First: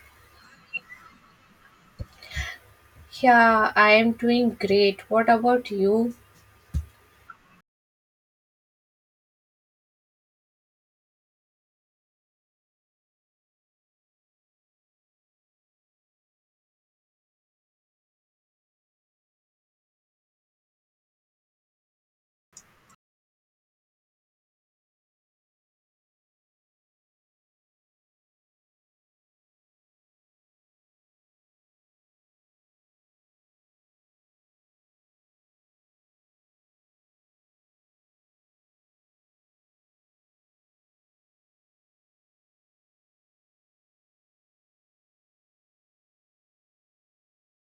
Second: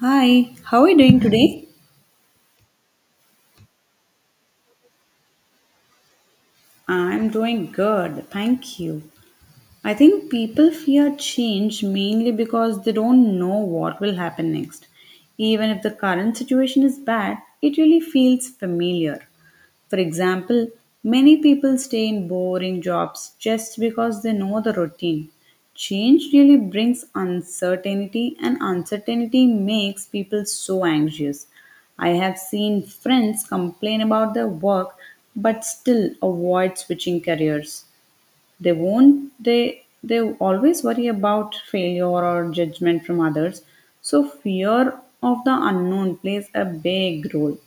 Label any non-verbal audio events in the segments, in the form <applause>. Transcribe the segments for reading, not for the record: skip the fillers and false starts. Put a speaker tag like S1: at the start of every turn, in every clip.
S1: Hi, how are you doing today?
S2: Yeah, I am doing great. What about you?
S1: I'm doing good, thank you. I think people fear change mainly because they don't know what will happen next. Even if the current situation is bad, it really feels familiar. For example, many people stay in boring jobs just because they know the routine. Change really brings uncertainty, and uncertainty makes people so anxious. I have seen friends complain about their work but still avoid switching careers. They won't they they always worry about failure or judgment from others, so fear of the unknown plays a big role.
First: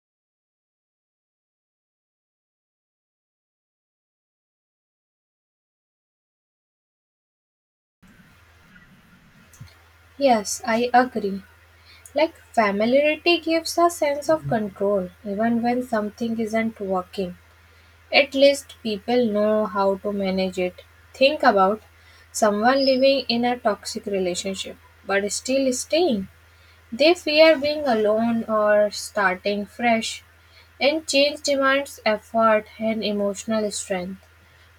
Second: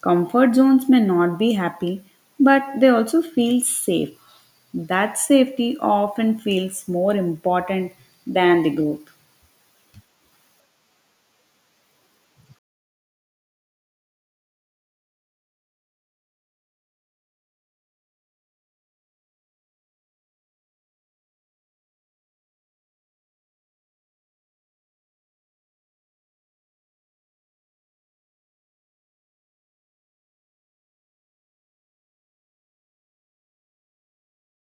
S1: Comfort zones may not be happy, but they also feel safe. That safety often feels more important than the growth.
S2: Yes, I agree. Like, familiarity gives a sense of control even when something isn't working. At least people know how to manage it. Think about someone living in a toxic relationship but still staying. They fear being alone or starting fresh, and change demands effort and emotional strength,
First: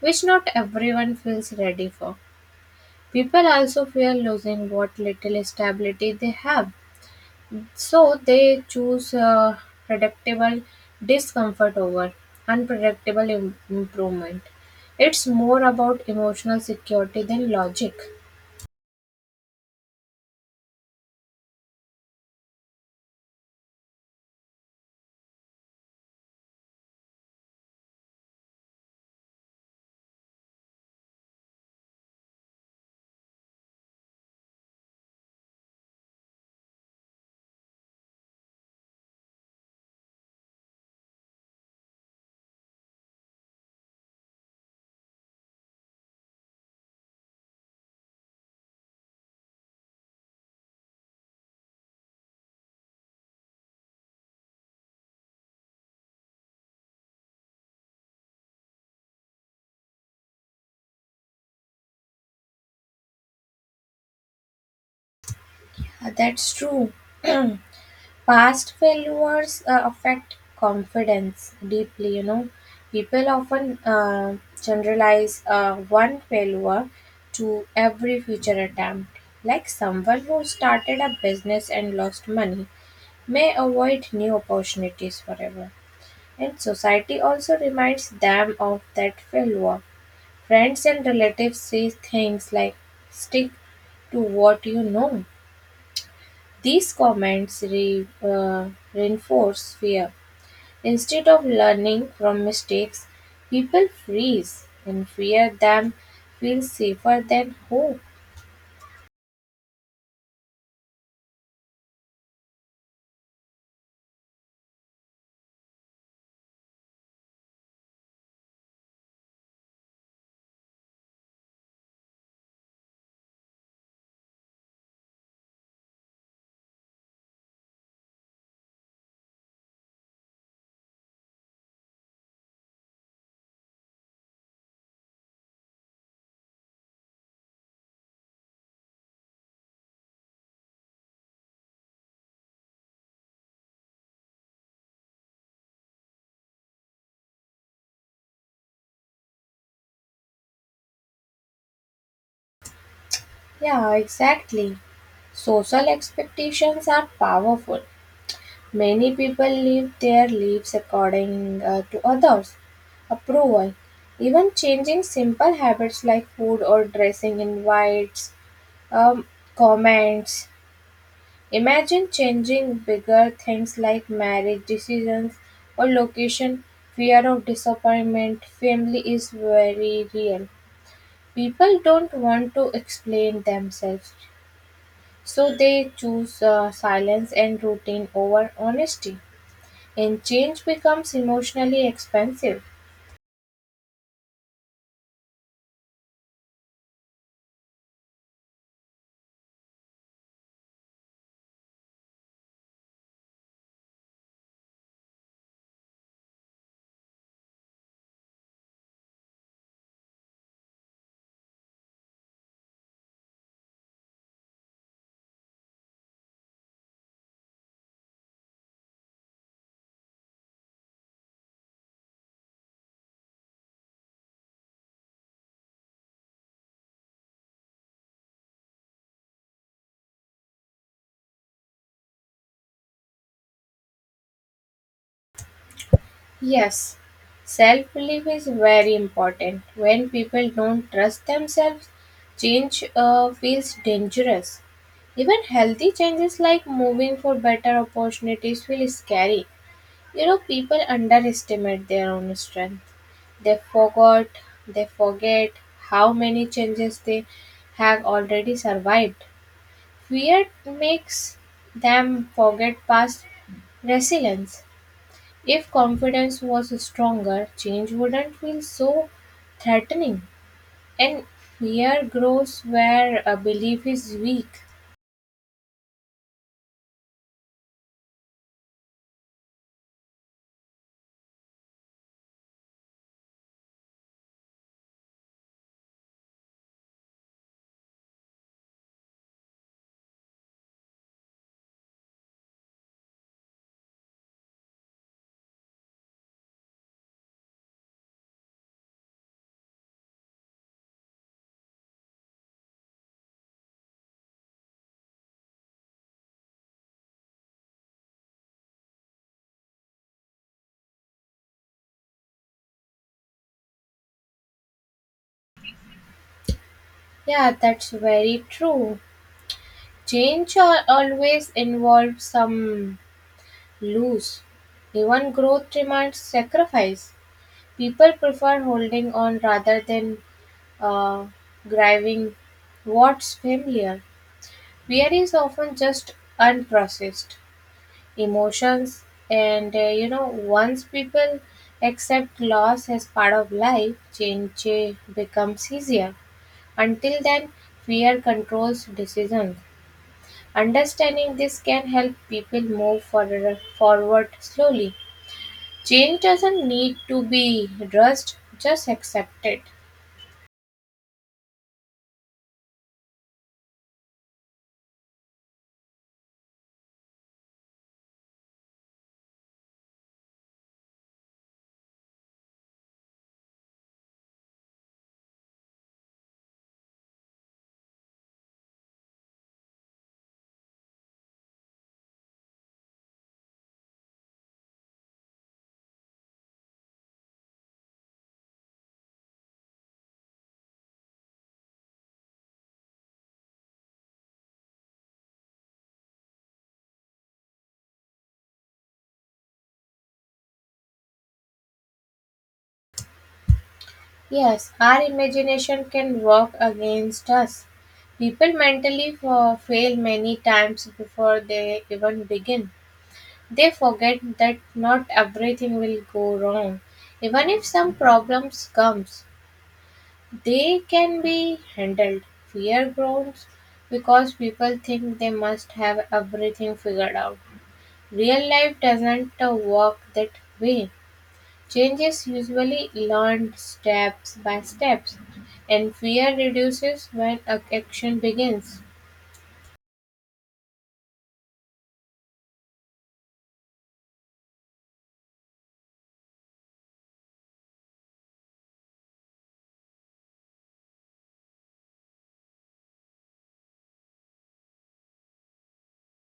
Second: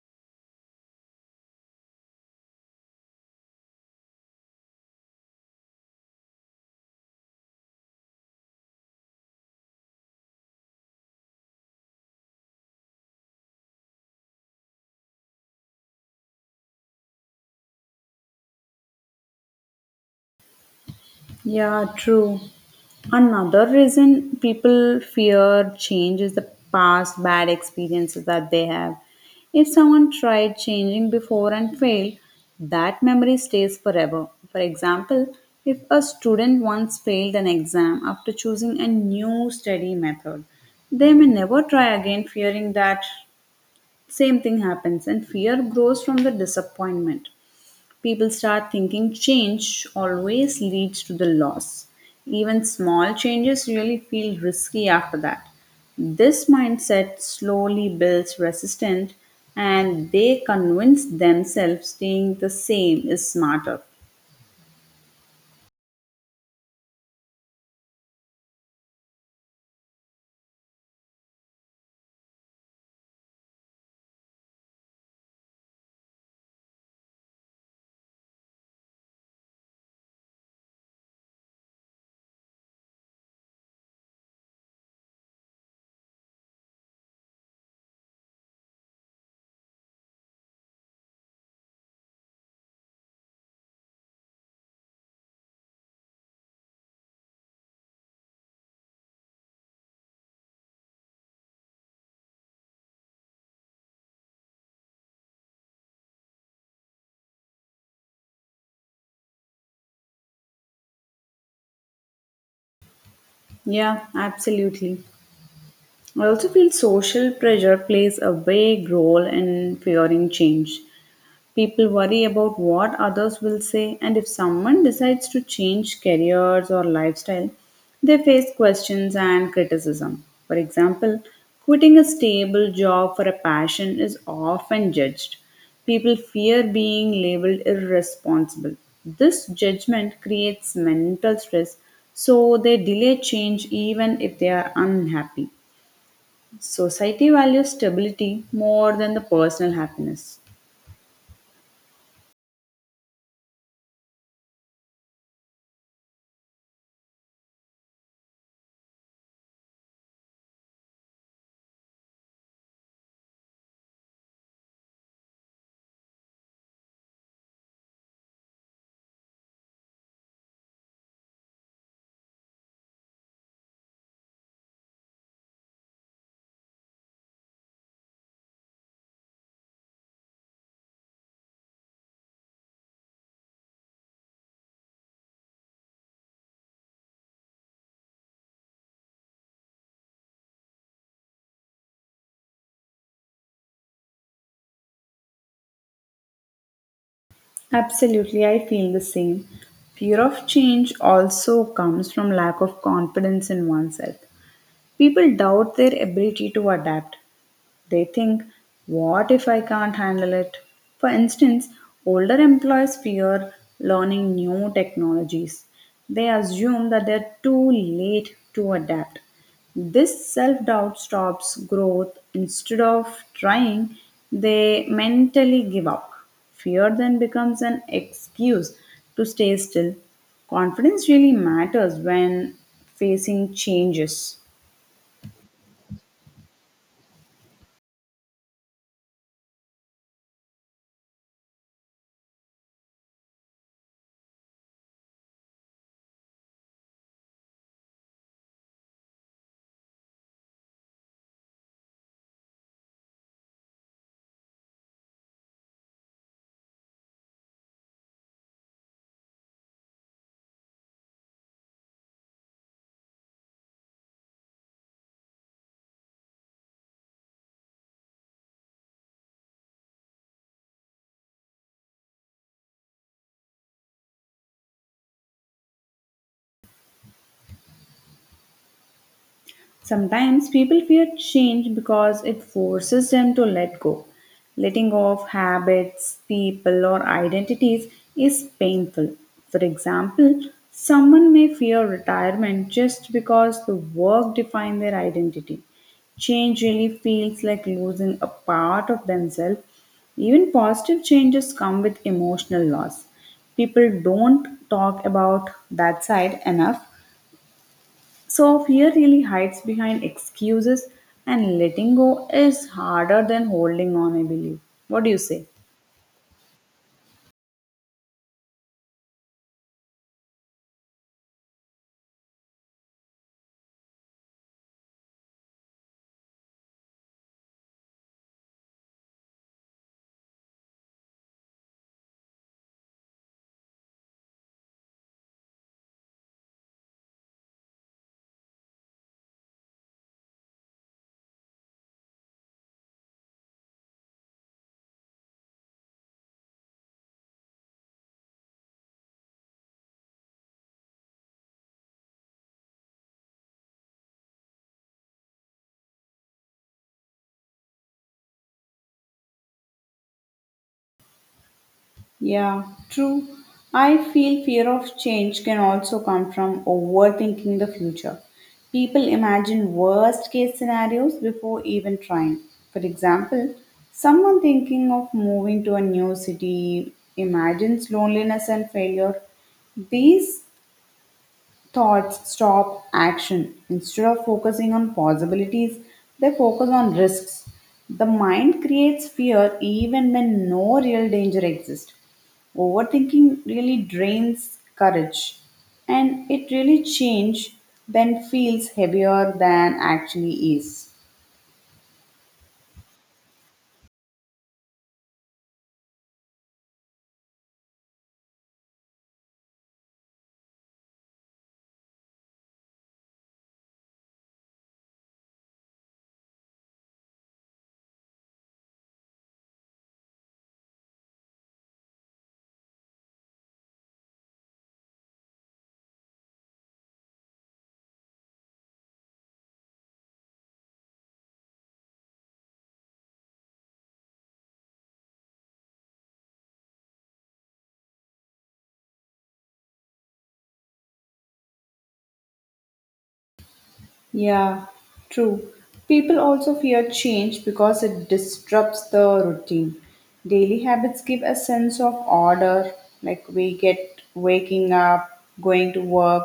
S2: which not everyone feels ready for. People also fear losing what little stability they have, so they choose predictable discomfort over unpredictable improvement. It's more about emotional security than logic.
S1: Yeah, true. Another reason people fear change is the past bad experiences that they have. If someone tried changing before and failed, that memory stays forever. For example, if a student once failed an exam after choosing a new study method, they may never try again, fearing that same thing happens, and fear grows from the disappointment. People start thinking change always leads to the loss. Even small changes really feel risky after that. This mindset slowly builds resistance, and they convince themselves staying the same is smarter.
S2: That's true. <clears throat> Past failures affect confidence deeply, you know. People often generalize one failure to every future attempt. Like someone who started a business and lost money may avoid new opportunities forever. And society also reminds them of that failure. Friends and relatives say things like, stick to what you know. These comments reinforce fear. Instead of learning from mistakes, people freeze and fear them feels safer than hope.
S1: Yeah, absolutely. I also feel social pressure plays a big role in fearing change. People worry about what others will say, and if someone decides to change careers or lifestyle, they face questions and criticism. For example, quitting a stable job for a passion is often judged. People fear being labeled irresponsible. This judgment creates mental stress, so they delay change even if they are unhappy. Society values stability more than the personal happiness.
S2: Yeah, exactly. Social expectations are powerful. Many people live their lives according to others' approval. Even changing simple habits like food or dressing invites um, comments. Imagine changing bigger things like marriage decisions or location, fear of disappointment, family is very real. People don't want to explain themselves, so they choose silence and routine over honesty, and change becomes emotionally expensive.
S1: Absolutely, I feel the same. Fear of change also comes from lack of confidence in oneself. People doubt their ability to adapt. They think, what if I can't handle it? For instance, older employees fear learning new technologies. They assume that they're too late to adapt. This self doubt stops growth. Instead of trying, they mentally give up. Fear then becomes an excuse to stay still. Confidence really matters when facing changes.
S2: Yes, self belief is very important. When people don't trust themselves, change feels dangerous. Even healthy changes like moving for better opportunities feel scary. You know, people underestimate their own strength. They forgot, they forget how many changes they have already survived. Fear makes them forget past resilience. If confidence was stronger, change wouldn't feel so threatening. And fear grows where a belief is weak.
S1: Sometimes people fear change because it forces them to let go. Letting go of habits, people, or identities is painful. For example, someone may fear retirement just because the work defines their identity. Change really feels like losing a part of themselves. Even positive changes come with emotional loss. People don't talk about that side enough. So fear really hides behind excuses, and letting go is harder than holding on, I believe. What do you say?
S2: Yeah, that's very true. Change always involves some lose. Even growth demands sacrifice. People prefer holding on rather than uh, grabbing what's familiar. Fear is often just unprocessed emotions, and you know, once people accept loss as part of life, change becomes easier. Until then, fear controls decisions. Understanding this can help people forward slowly. Change doesn't need to be rushed, just accept it.
S1: Yeah, true. I feel fear of change can also come from overthinking the future. People imagine worst case scenarios before even trying. For example, someone thinking of moving to a new city imagines loneliness and failure. These thoughts stop action. Instead of focusing on possibilities, they focus on risks. The mind creates fear even when no real danger exists. Overthinking really drains courage, and it really change when feels heavier than actually is.
S2: Yes, our imagination can work against us. People mentally fail many times before they even begin. They forget that not everything will go wrong. Even if some problems comes, they can be handled. Fear grows because people think they must have everything figured out. Real life doesn't work that way. Change is usually learned steps by steps, and fear reduces when action begins.
S1: Yeah, true. People also fear change because it disrupts the routine. Daily habits give a sense of order, like we get waking up, going to work,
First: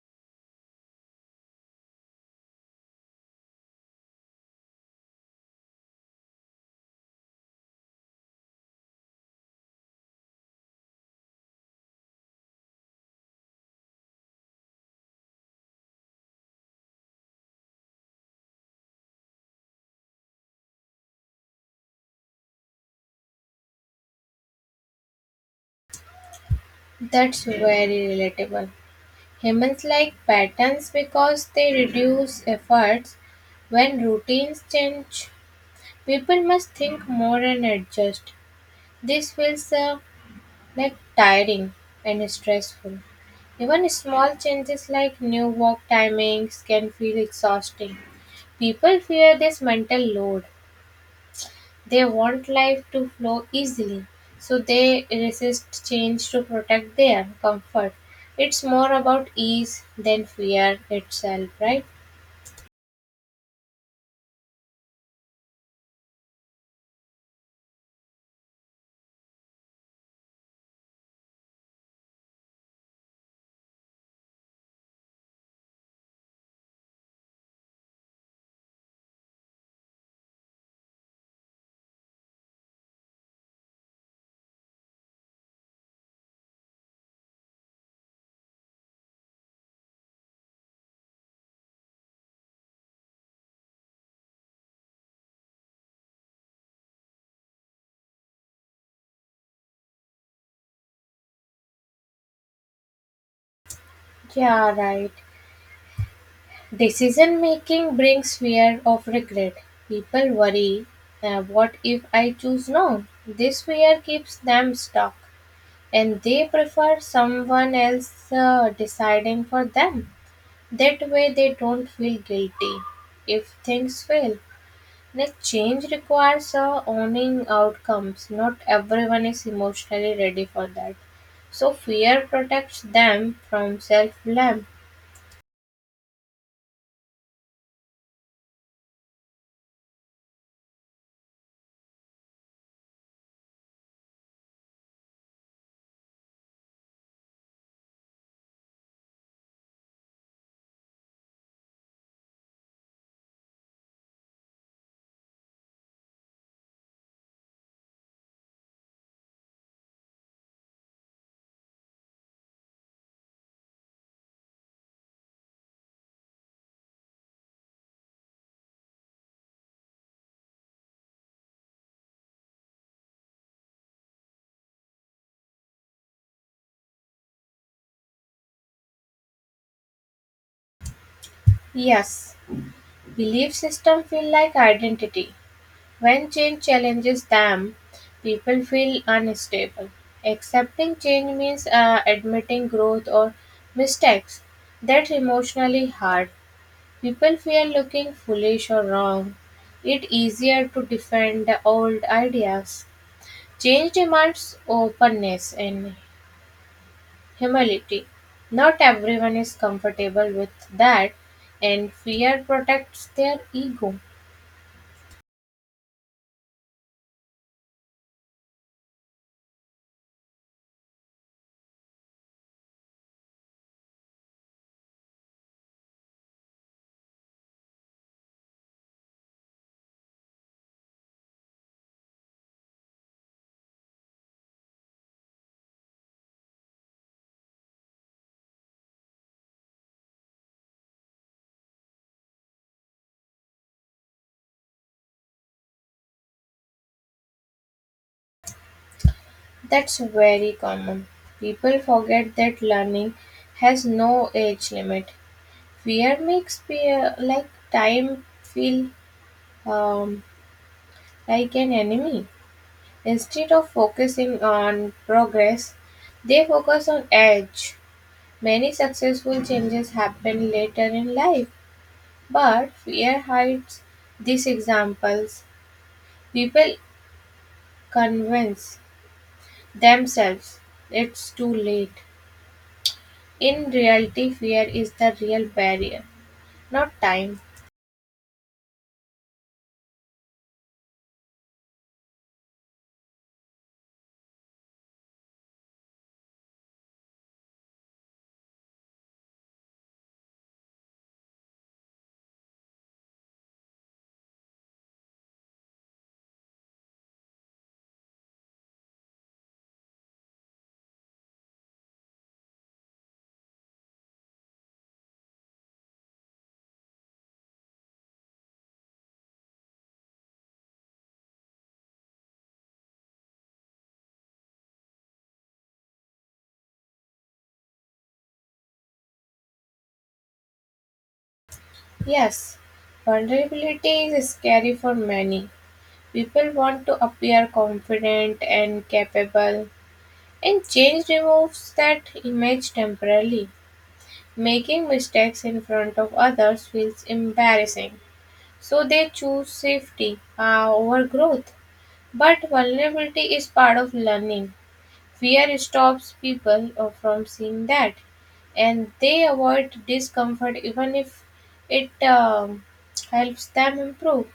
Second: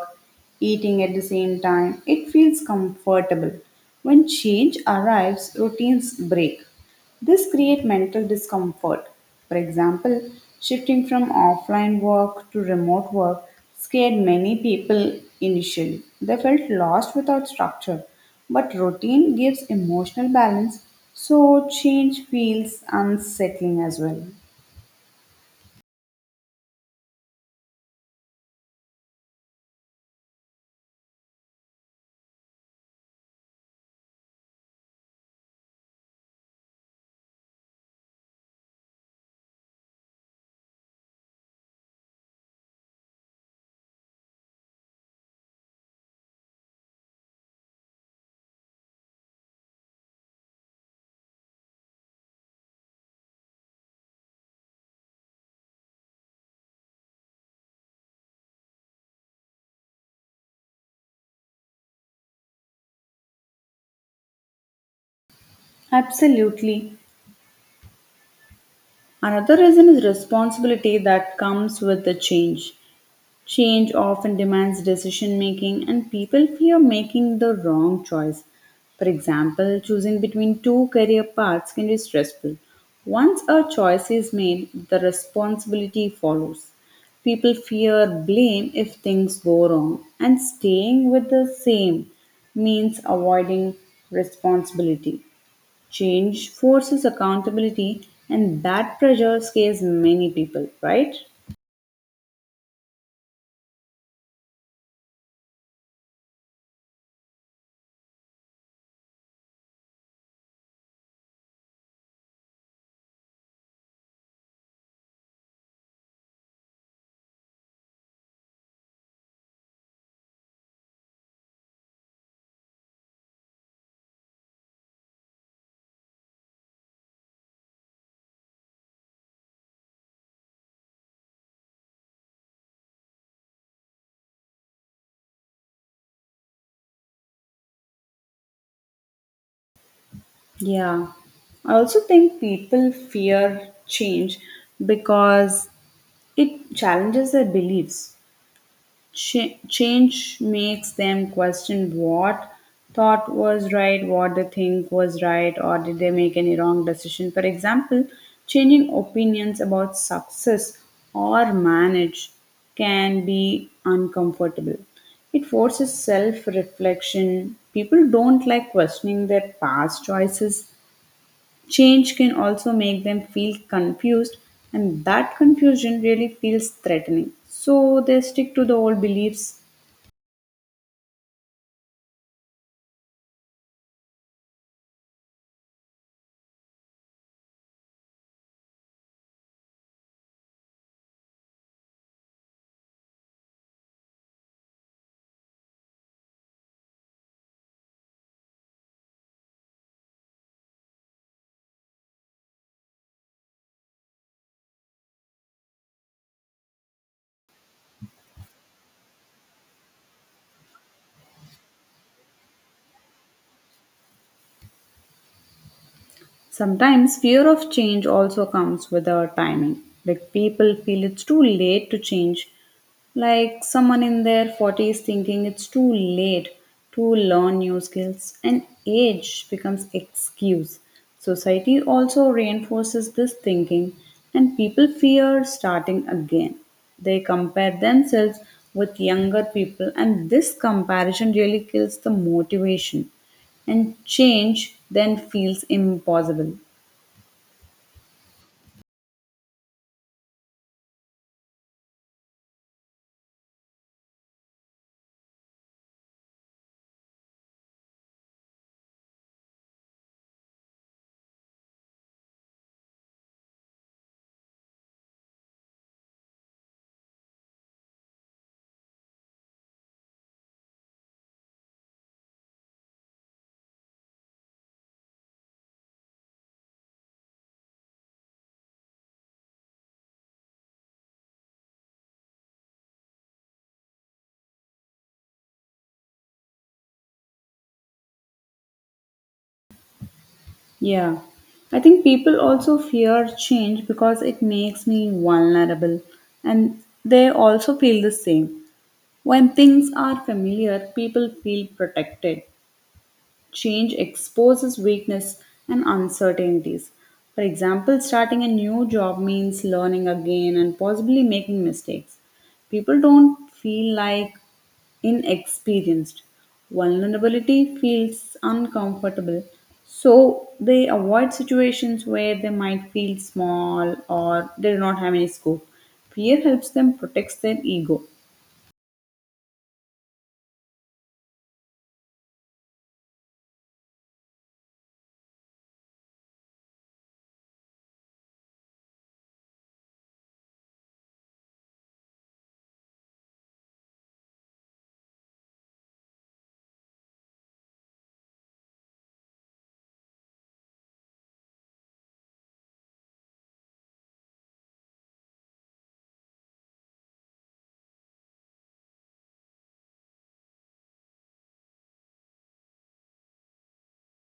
S1: eating at the same time. It feels comfortable. When change arrives, routines break. This create mental discomfort. For example, shifting from offline work to remote work scared many people initially. They felt lost without structure, but routine gives emotional balance, so change feels unsettling as well.
S2: That's very relatable. Humans like patterns because they reduce efforts. When routines change, people must think more and adjust. This feels like tiring and stressful. Even small changes like new work timings can feel exhausting. People fear this mental load. They want life to flow easily, so they resist change to protect their comfort. It's more about ease than fear itself, right?
S1: Absolutely. Another reason is responsibility that comes with the change. Change often demands decision making, and people fear making the wrong choice. For example, choosing between two career paths can be stressful. Once a choice is made, the responsibility follows. People fear blame if things go wrong, and staying with the same means avoiding responsibility. Change forces accountability, and that pressure scares many people, right?
S2: Yeah, right. Decision making brings fear of regret. People worry, what if I choose no? This fear keeps them stuck, and they prefer someone else deciding for them. That way, they don't feel guilty if things fail. Next change requires owning outcomes. Not everyone is emotionally ready for that. So, fear protects them from self blame.
S1: Yeah. I also think people fear change because it challenges their beliefs. Change makes them question what thought was right, what they think was right, or did they make any wrong decision. For example, changing opinions about success or manage can be uncomfortable. It forces self reflection. People don't like questioning their past choices. Change can also make them feel confused, and that confusion really feels threatening. So they stick to the old beliefs.
S2: Yes, belief system feel like identity. When change challenges them, people feel unstable. Accepting change means admitting growth or mistakes. That's emotionally hard. People fear looking foolish or wrong. It's easier to defend the old ideas. Change demands openness and humility. Not everyone is comfortable with that, and fear protects their ego.
S1: Sometimes fear of change also comes with our timing. Like people feel it's too late to change. Like someone in their 40s thinking it's too late to learn new skills, and age becomes excuse. Society also reinforces this thinking, and people fear starting again. They compare themselves with younger people, and this comparison really kills the motivation, and change then feels impossible.
S2: That's very common. People forget that learning has no age limit. Fear makes fear like time feel um, like an enemy. Instead of focusing on progress, they focus on edge. Many successful changes happen later in life, but fear hides these examples. People convince themselves it's too late. In reality, fear is the real barrier, not time.
S1: Yeah. I think people also fear change because it makes me vulnerable, and they also feel the same. When things are familiar, people feel protected. Change exposes weakness and uncertainties. For example, starting a new job means learning again and possibly making mistakes. People don't feel like inexperienced. Vulnerability feels uncomfortable, so they avoid situations where they might feel small or they do not have any scope. Fear helps them protect their ego.
S2: Yes, vulnerability is scary for many. People want to appear confident and capable, and change removes that image temporarily. Making mistakes in front of others feels embarrassing, so they choose safety over growth. But vulnerability is part of learning. Fear stops people from seeing that, and they avoid discomfort even if it helps them improve.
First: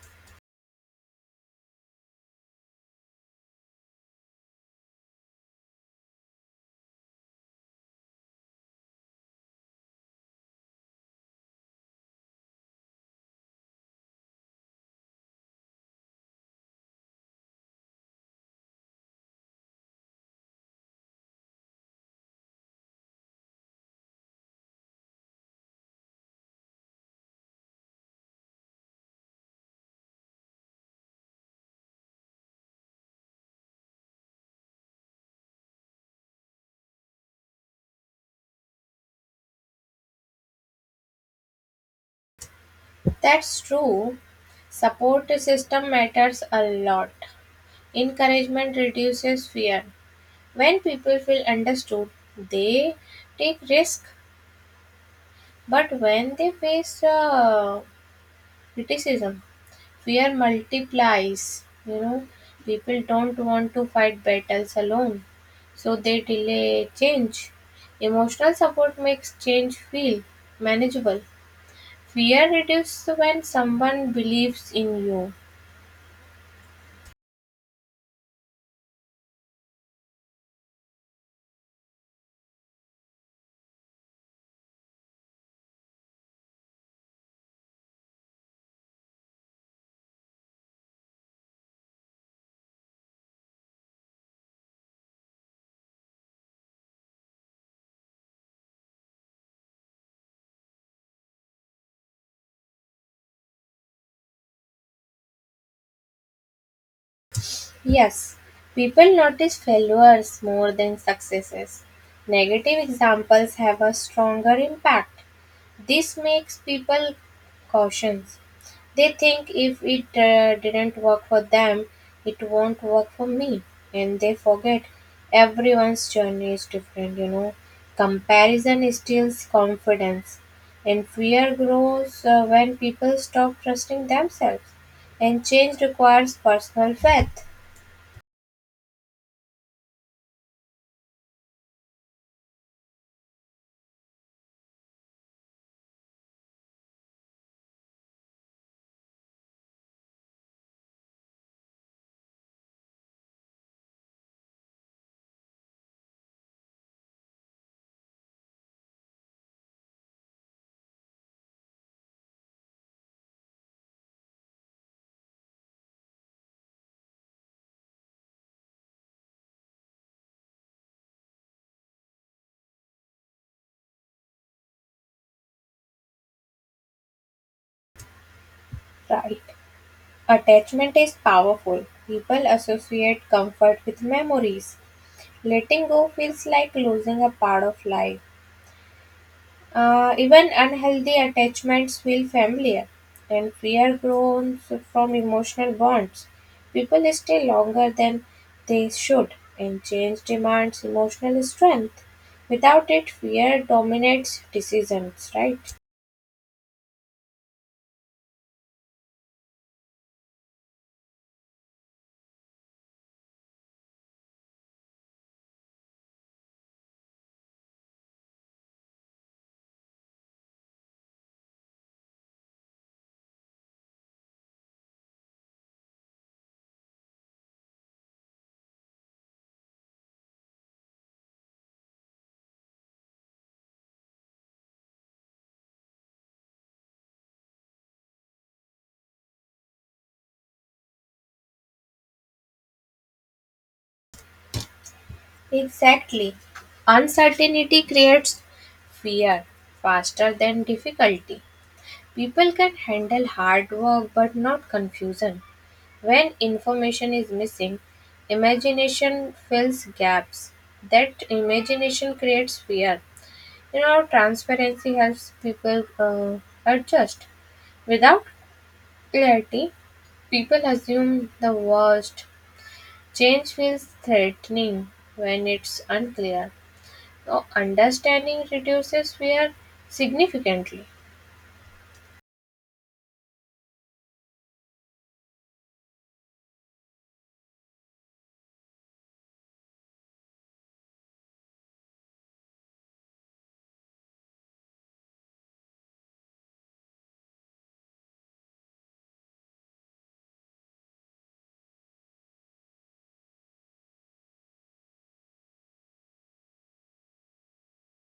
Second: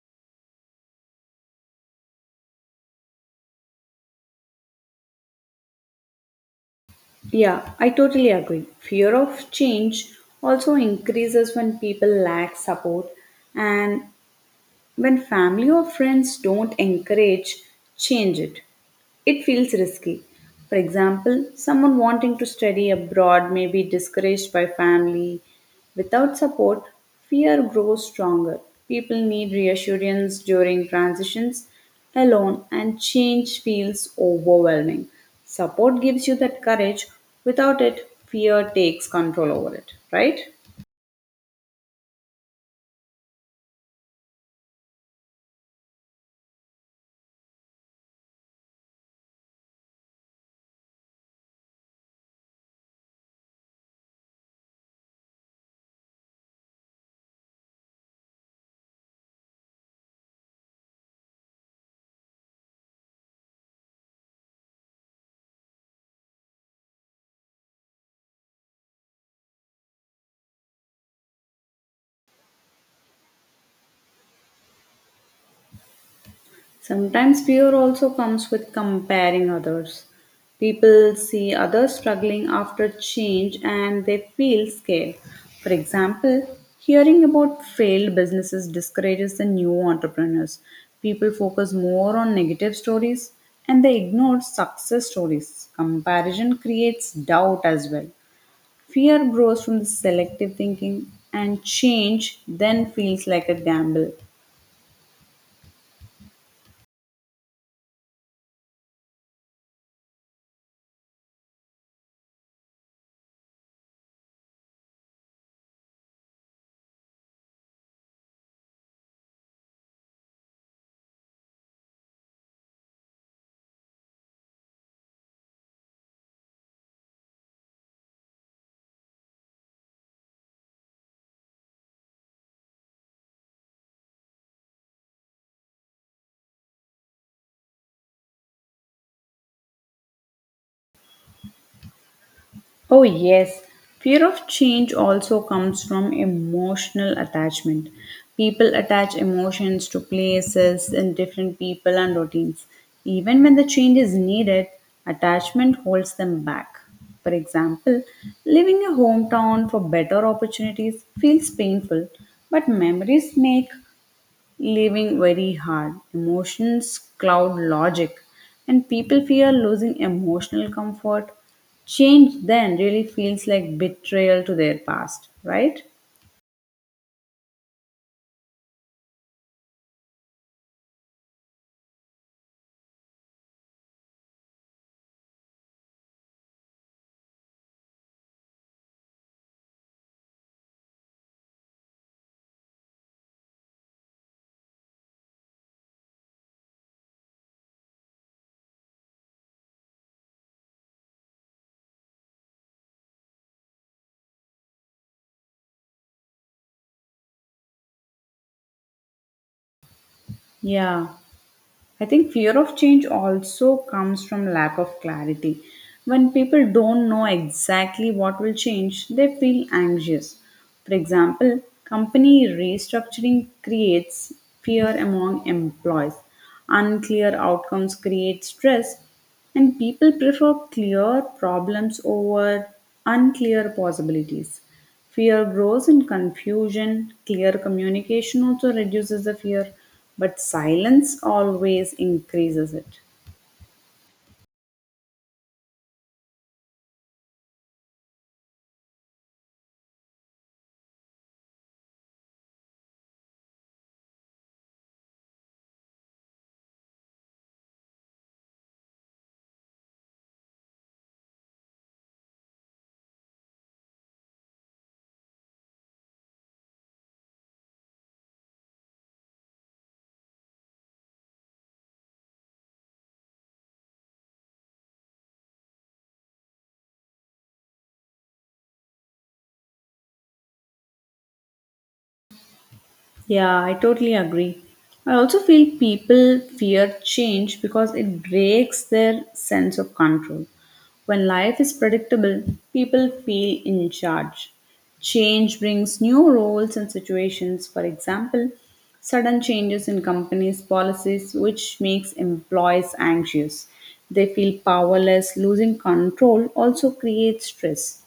S1: Yeah, I totally agree. Fear of change also increases when people lack support, and when family or friends don't encourage change, it feels risky. For example, someone wanting to study abroad may be discouraged by family. Without support, fear grows stronger. People need reassurance during transitions alone, and change feels overwhelming. Support gives you that courage. Without it, fear takes control over it, right?
S2: That's true. Support system matters a lot. Encouragement reduces fear. When people feel understood, they take risk. But when they face criticism, fear multiplies, you know, people don't want to fight battles alone, so they delay change. Emotional support makes change feel manageable. Fear reduces when someone believes in you.
S1: Sometimes fear also comes with comparing others. People see others struggling after change and they feel scared. For example, hearing about failed businesses discourages the new entrepreneurs. People focus more on negative stories and they ignore success stories. Comparison creates doubt as well. Fear grows from the selective thinking, and change then feels like a gamble.
S2: Yes, people notice failures more than successes. Negative examples have a stronger impact. This makes people cautious. They think if it didn't work for them, it won't work for me. And they forget everyone's journey is different, you know. Comparison steals confidence, and fear grows when people stop trusting themselves. And change requires personal faith,
S1: Oh, yes. Fear of change also comes from emotional attachment. People attach emotions to places and different people and routines. Even when the change is needed, attachment holds them back. For example, leaving a hometown for better opportunities feels painful, but memories make living very hard. Emotions cloud logic, and people fear losing emotional comfort. Change then really feels like betrayal to their past, right?
S2: right? Attachment is powerful. People associate comfort with memories. Letting go feels like losing a part of life. Even unhealthy attachments feel familiar, and fear grows from emotional bonds. People stay longer than they should, and change demands emotional strength. Without it, fear dominates decisions, right?
S1: Yeah. I think fear of change also comes from lack of clarity. When people don't know exactly what will change, they feel anxious. For example, company restructuring creates fear among employees. Unclear outcomes create stress, and people prefer clear problems over unclear possibilities. Fear grows in confusion. Clear communication also reduces the fear, but silence always increases it.
S2: Exactly. Uncertainty creates fear faster than difficulty. People can handle hard work but not confusion. When information is missing, imagination fills gaps. That imagination creates fear. You know, transparency helps people adjust. Without clarity, people assume the worst. Change feels threatening when it's unclear. So, understanding reduces fear significantly.
S1: Yeah, I totally agree. I also feel people fear change because it breaks their sense of control. When life is predictable, people feel in charge. Change brings new roles and situations. For example, sudden changes in companies' policies, which makes employees anxious. They feel powerless. Losing control also creates stress.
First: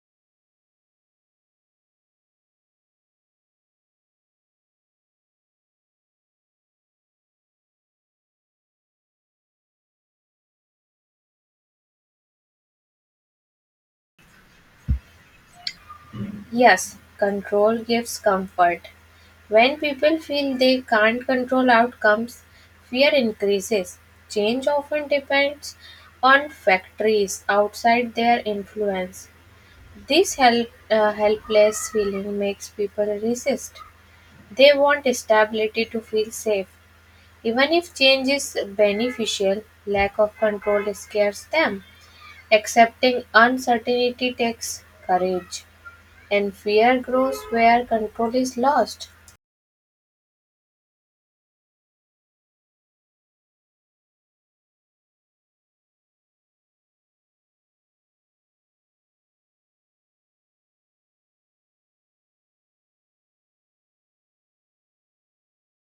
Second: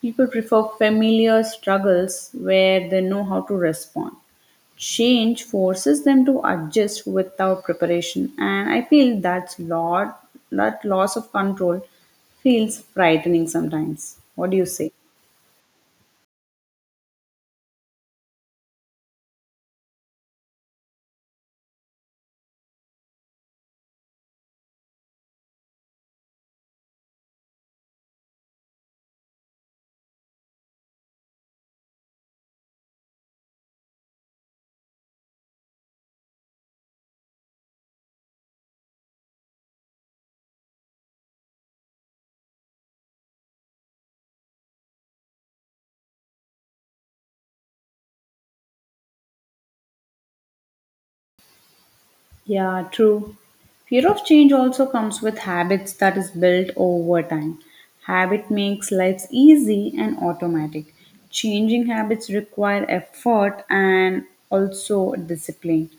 S1: People prefer familiar struggles where they know how to respond. Change forces them to adjust without preparation, and I feel that's lot, that loss of control feels frightening sometimes. What do you say?
S2: Yes, control gives comfort. When people feel they can't control outcomes, fear increases. Change often depends on factories outside their influence. This helpless feeling makes people resist. They want stability to feel safe. Even if change is beneficial, lack of control scares them. Accepting uncertainty takes courage, and fear grows where control is lost.
S1: Yeah, true. Fear of change also comes with habits that is built over time. Habit makes life easy and automatic. Changing habits require effort and also discipline.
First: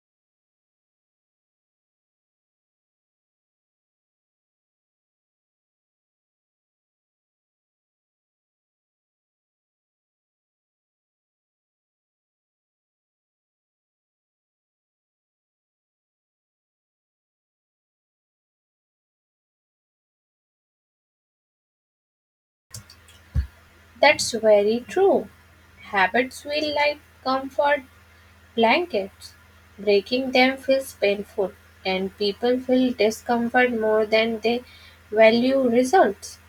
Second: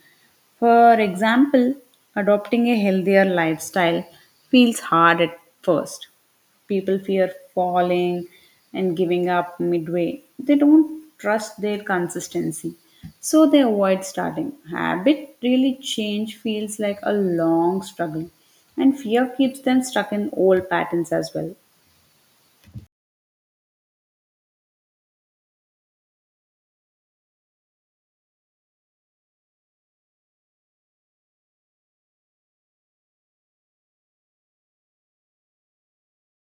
S1: For example, adopting a healthier lifestyle feels hard at first. People fear falling and giving up midway. They don't trust their consistency, so they avoid starting. Habit really change feels like a long struggle, and fear keeps them stuck in old patterns as well.
S2: That's very true. Habits feel like comfort blankets. Breaking them feels painful, and people feel discomfort more than they value results.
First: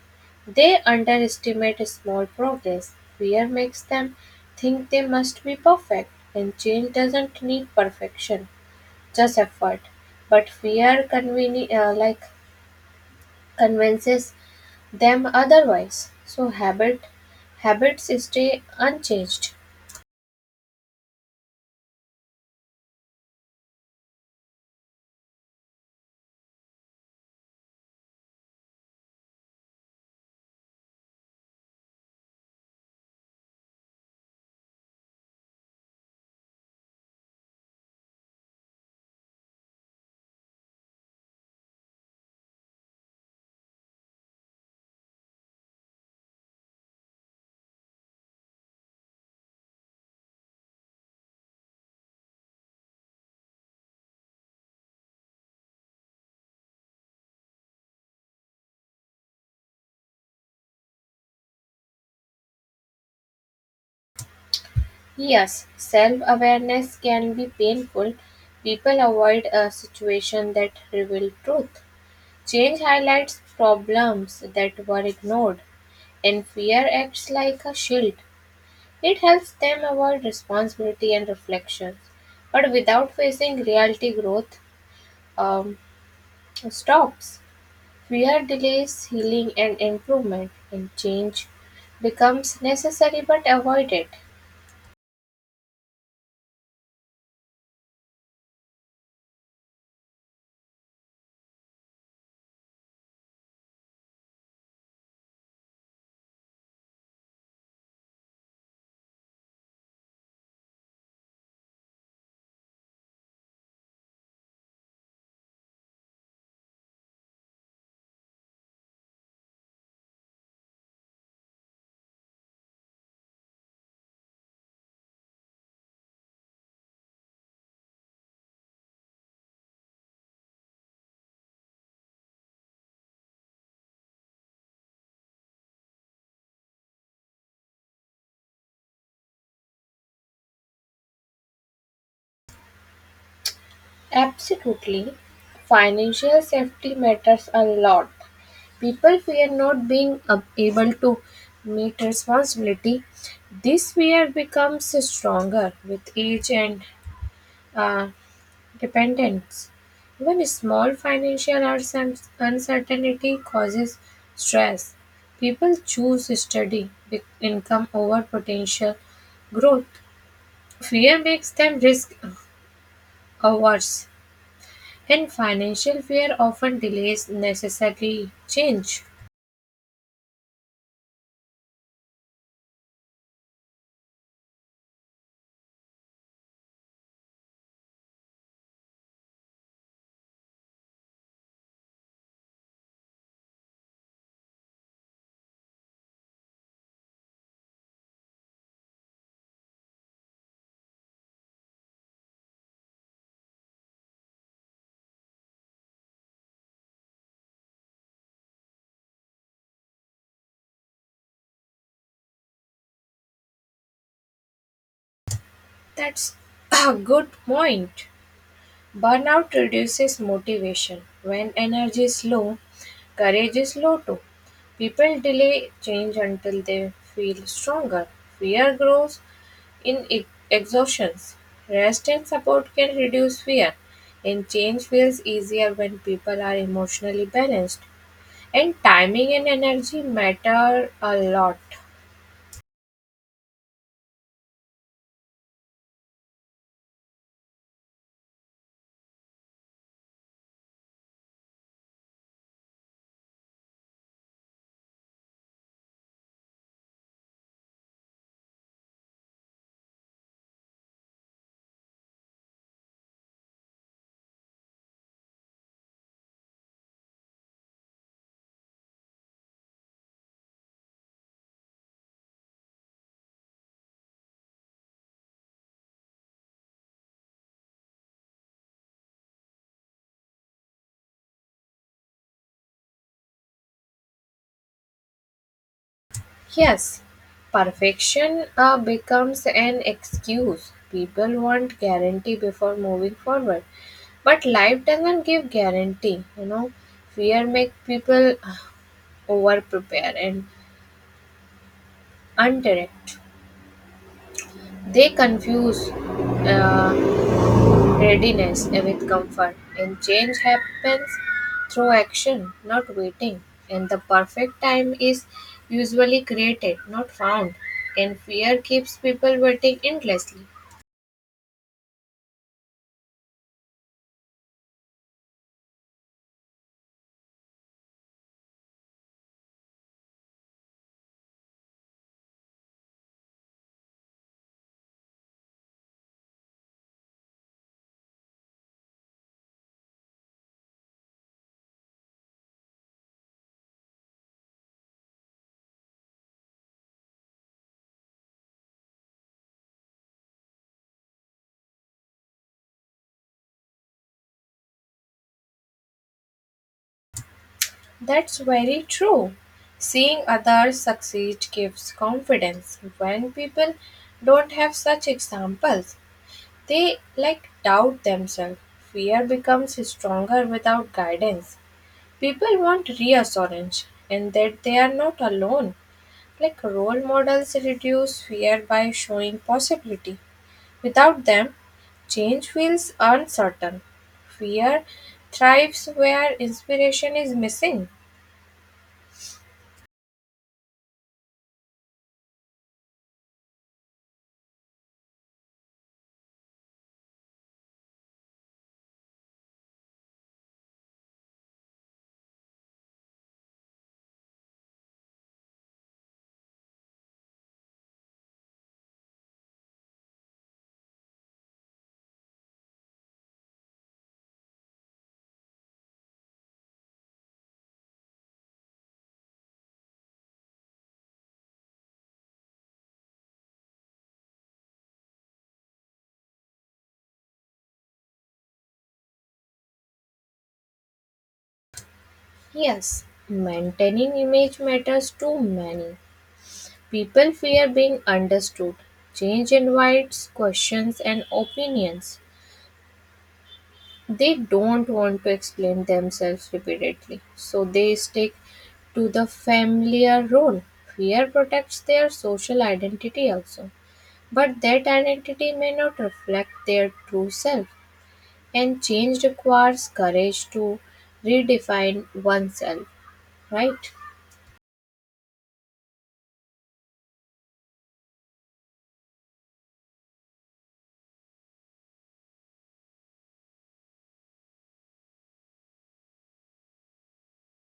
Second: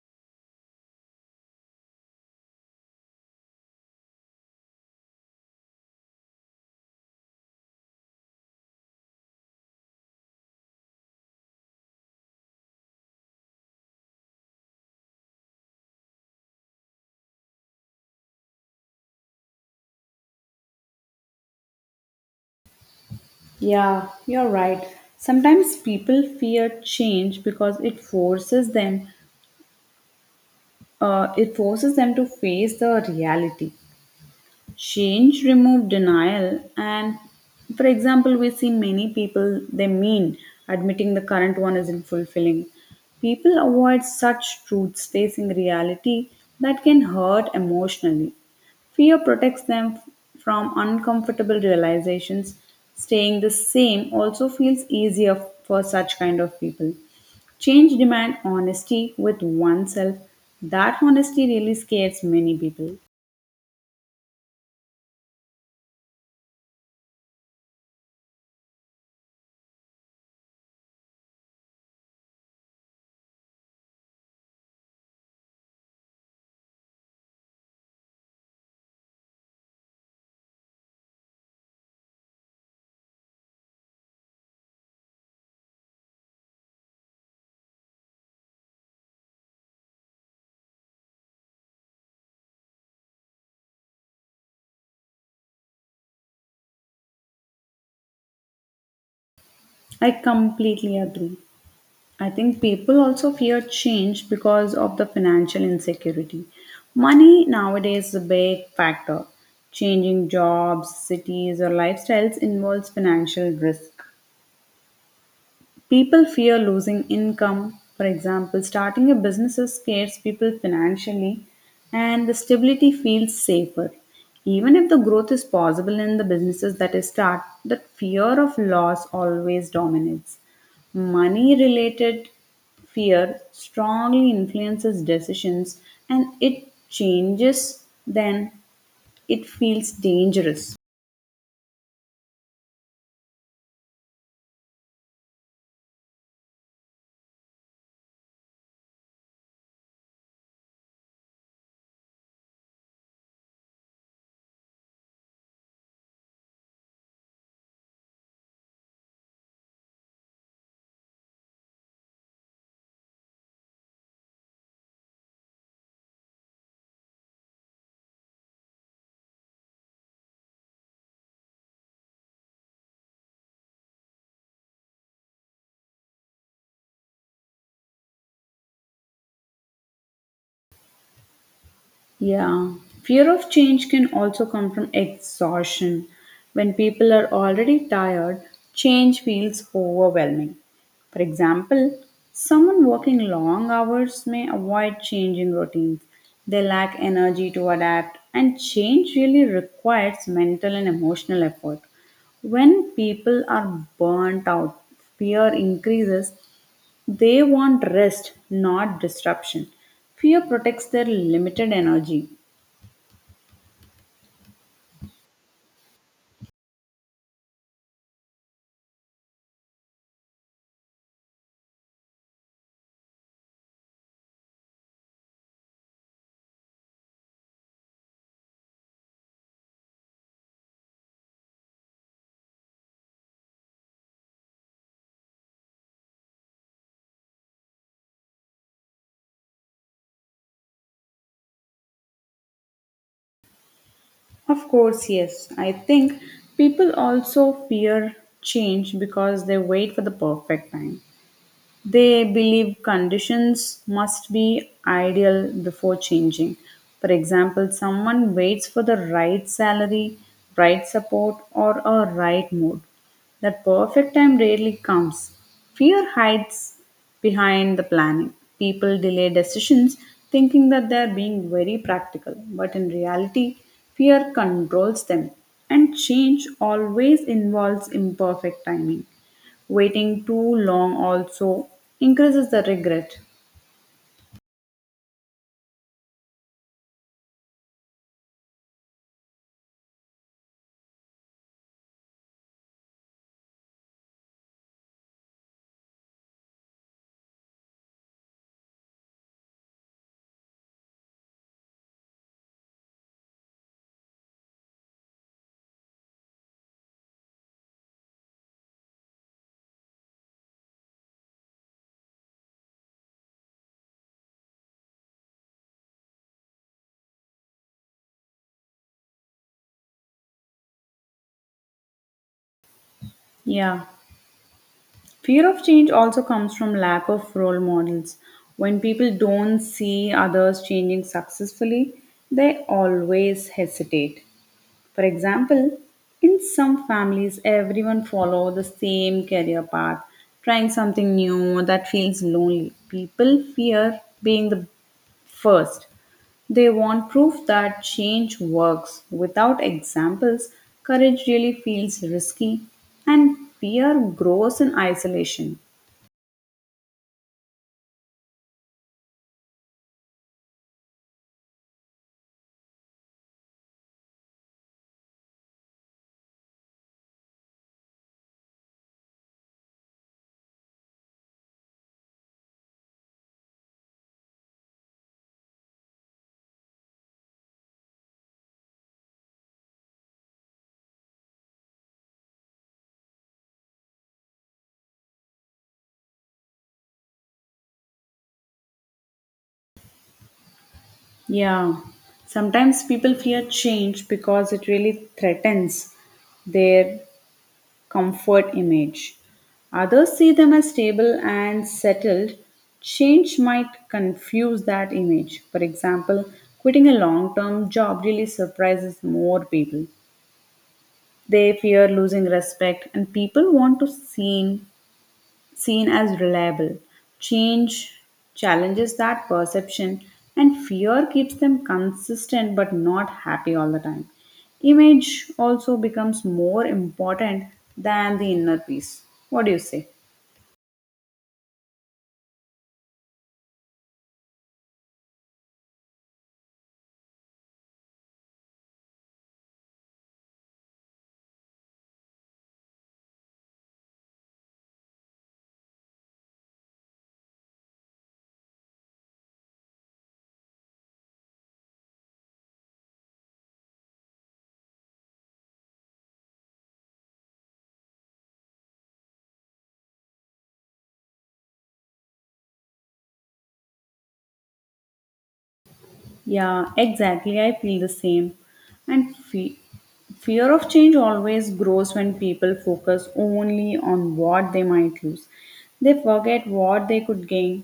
S2: They underestimate small progress. Fear makes them think they must be perfect, and change doesn't need perfection, just effort. But fear convinces them otherwise. So habits stay unchanged.
S1: Yeah, you're right. Sometimes people fear change because it forces them, it forces them to face the reality. Change remove denial, and for example, we see many people they mean admitting the current one isn't fulfilling. People avoid such truths. Facing reality, that can hurt emotionally. Fear protects them from uncomfortable realizations. Staying the same also feels easier for such kind of people. Change demand honesty with oneself. That honesty really scares many people.
S2: Yes, self-awareness can be painful. People avoid a situation that reveal truth. Change highlights problems that were ignored, and fear acts like a shield. It helps them avoid responsibility and reflection. But without facing reality, growth um, stops. Fear delays healing and improvement, and change becomes necessary but avoided.
S1: I completely agree. I think people also fear change because of the financial insecurity. Money nowadays is a big factor. Changing jobs, cities, or lifestyles involves financial risk. People fear losing income. For example, starting a business scares people financially, and the stability feels safer. Even if the growth is possible in the businesses that is start, the fear of loss always dominates. Money related fear strongly influences decisions, and it changes, then it feels dangerous.
S2: Absolutely. Financial safety matters a lot. People fear not being able to meet responsibility. This fear becomes stronger with age and uh, dependence. Even small financial uncertainty causes stress. People choose steady income over potential growth. Fear makes them risk averse. And financial fear often delays necessary change.
S1: Yeah, fear of change can also come from exhaustion. When people are already tired, change feels overwhelming. For example, someone working long hours may avoid changing routines. They lack energy to adapt, and change really requires mental and emotional effort. When people are burnt out, fear increases. They want rest, not disruption. Fear protects their limited energy.
S2: That's a good point. Burnout reduces motivation. When energy is low, courage is low too. People delay change until they feel stronger. Fear grows in exhaustions. Rest and support can reduce fear, and change feels easier when people are emotionally balanced. And timing and energy matter a lot.
S1: Of course, yes. I think people also fear change because they wait for the perfect time. They believe conditions must be ideal before changing. For example, someone waits for the right salary, right support, or a right mood. That perfect time rarely comes. Fear hides behind the planning. People delay decisions thinking that they are being very practical, but in reality, fear controls them, and change always involves imperfect timing. Waiting too long also increases the regret.
S2: Yes, perfection becomes an excuse. People want guarantee before moving forward, but life doesn't give guarantee. You know, fear make people over prepare and undirect. They confuse readiness with comfort, and change happens through action, not waiting. And the perfect time is usually created, not found. And fear keeps people waiting endlessly.
S1: Yeah. Fear of change also comes from lack of role models. When people don't see others changing successfully, they always hesitate. For example, in some families everyone follow the same career path, trying something new that feels lonely. People fear being the first. They want proof that change works. Without examples, courage really feels risky, and fear grows in isolation.
S2: That's very true. Seeing others succeed gives confidence. When people don't have such examples, they like doubt themselves. Fear becomes stronger without guidance. People want reassurance and that they are not alone. Like role models reduce fear by showing possibility. Without them, change feels uncertain. Fear thrives where inspiration is missing.
S1: Yeah, sometimes people fear change because it really threatens their comfort image. Others see them as stable and settled. Change might confuse that image. For example, quitting a long term job really surprises more people. They fear losing respect, and people want to seen, seen as reliable. Change challenges that perception, and fear keeps them consistent but not happy all the time. Image also becomes more important than the inner peace. What do you say?
S2: Yes, maintaining image matters to many. People fear being understood, change invites questions and opinions. They don't want to explain themselves repeatedly, so they stick to the familiar role. Fear protects their social identity also, but that identity may not reflect their true self, and change requires courage to redefine oneself, right?
S1: Yeah, exactly. I feel the same. And fear of change always grows when people focus only on what they might lose. They forget what they could gain.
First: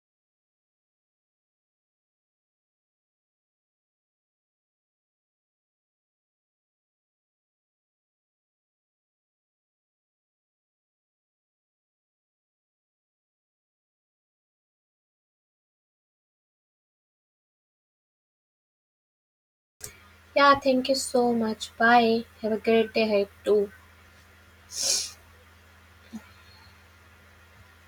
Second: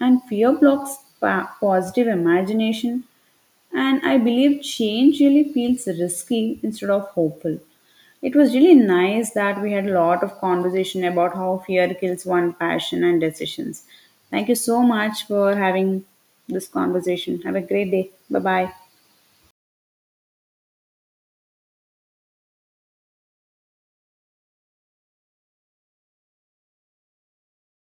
S1: And fear blocks positive imagination. And I believe change really feels risky instead of hopeful. It was really nice that we had a lot of conversation about how fear kills one passion and decisions. Thank you so much for having this conversation. Have a great day. Bye bye.
S2: Yeah, thank you so much. Bye. Have a great day ahead too.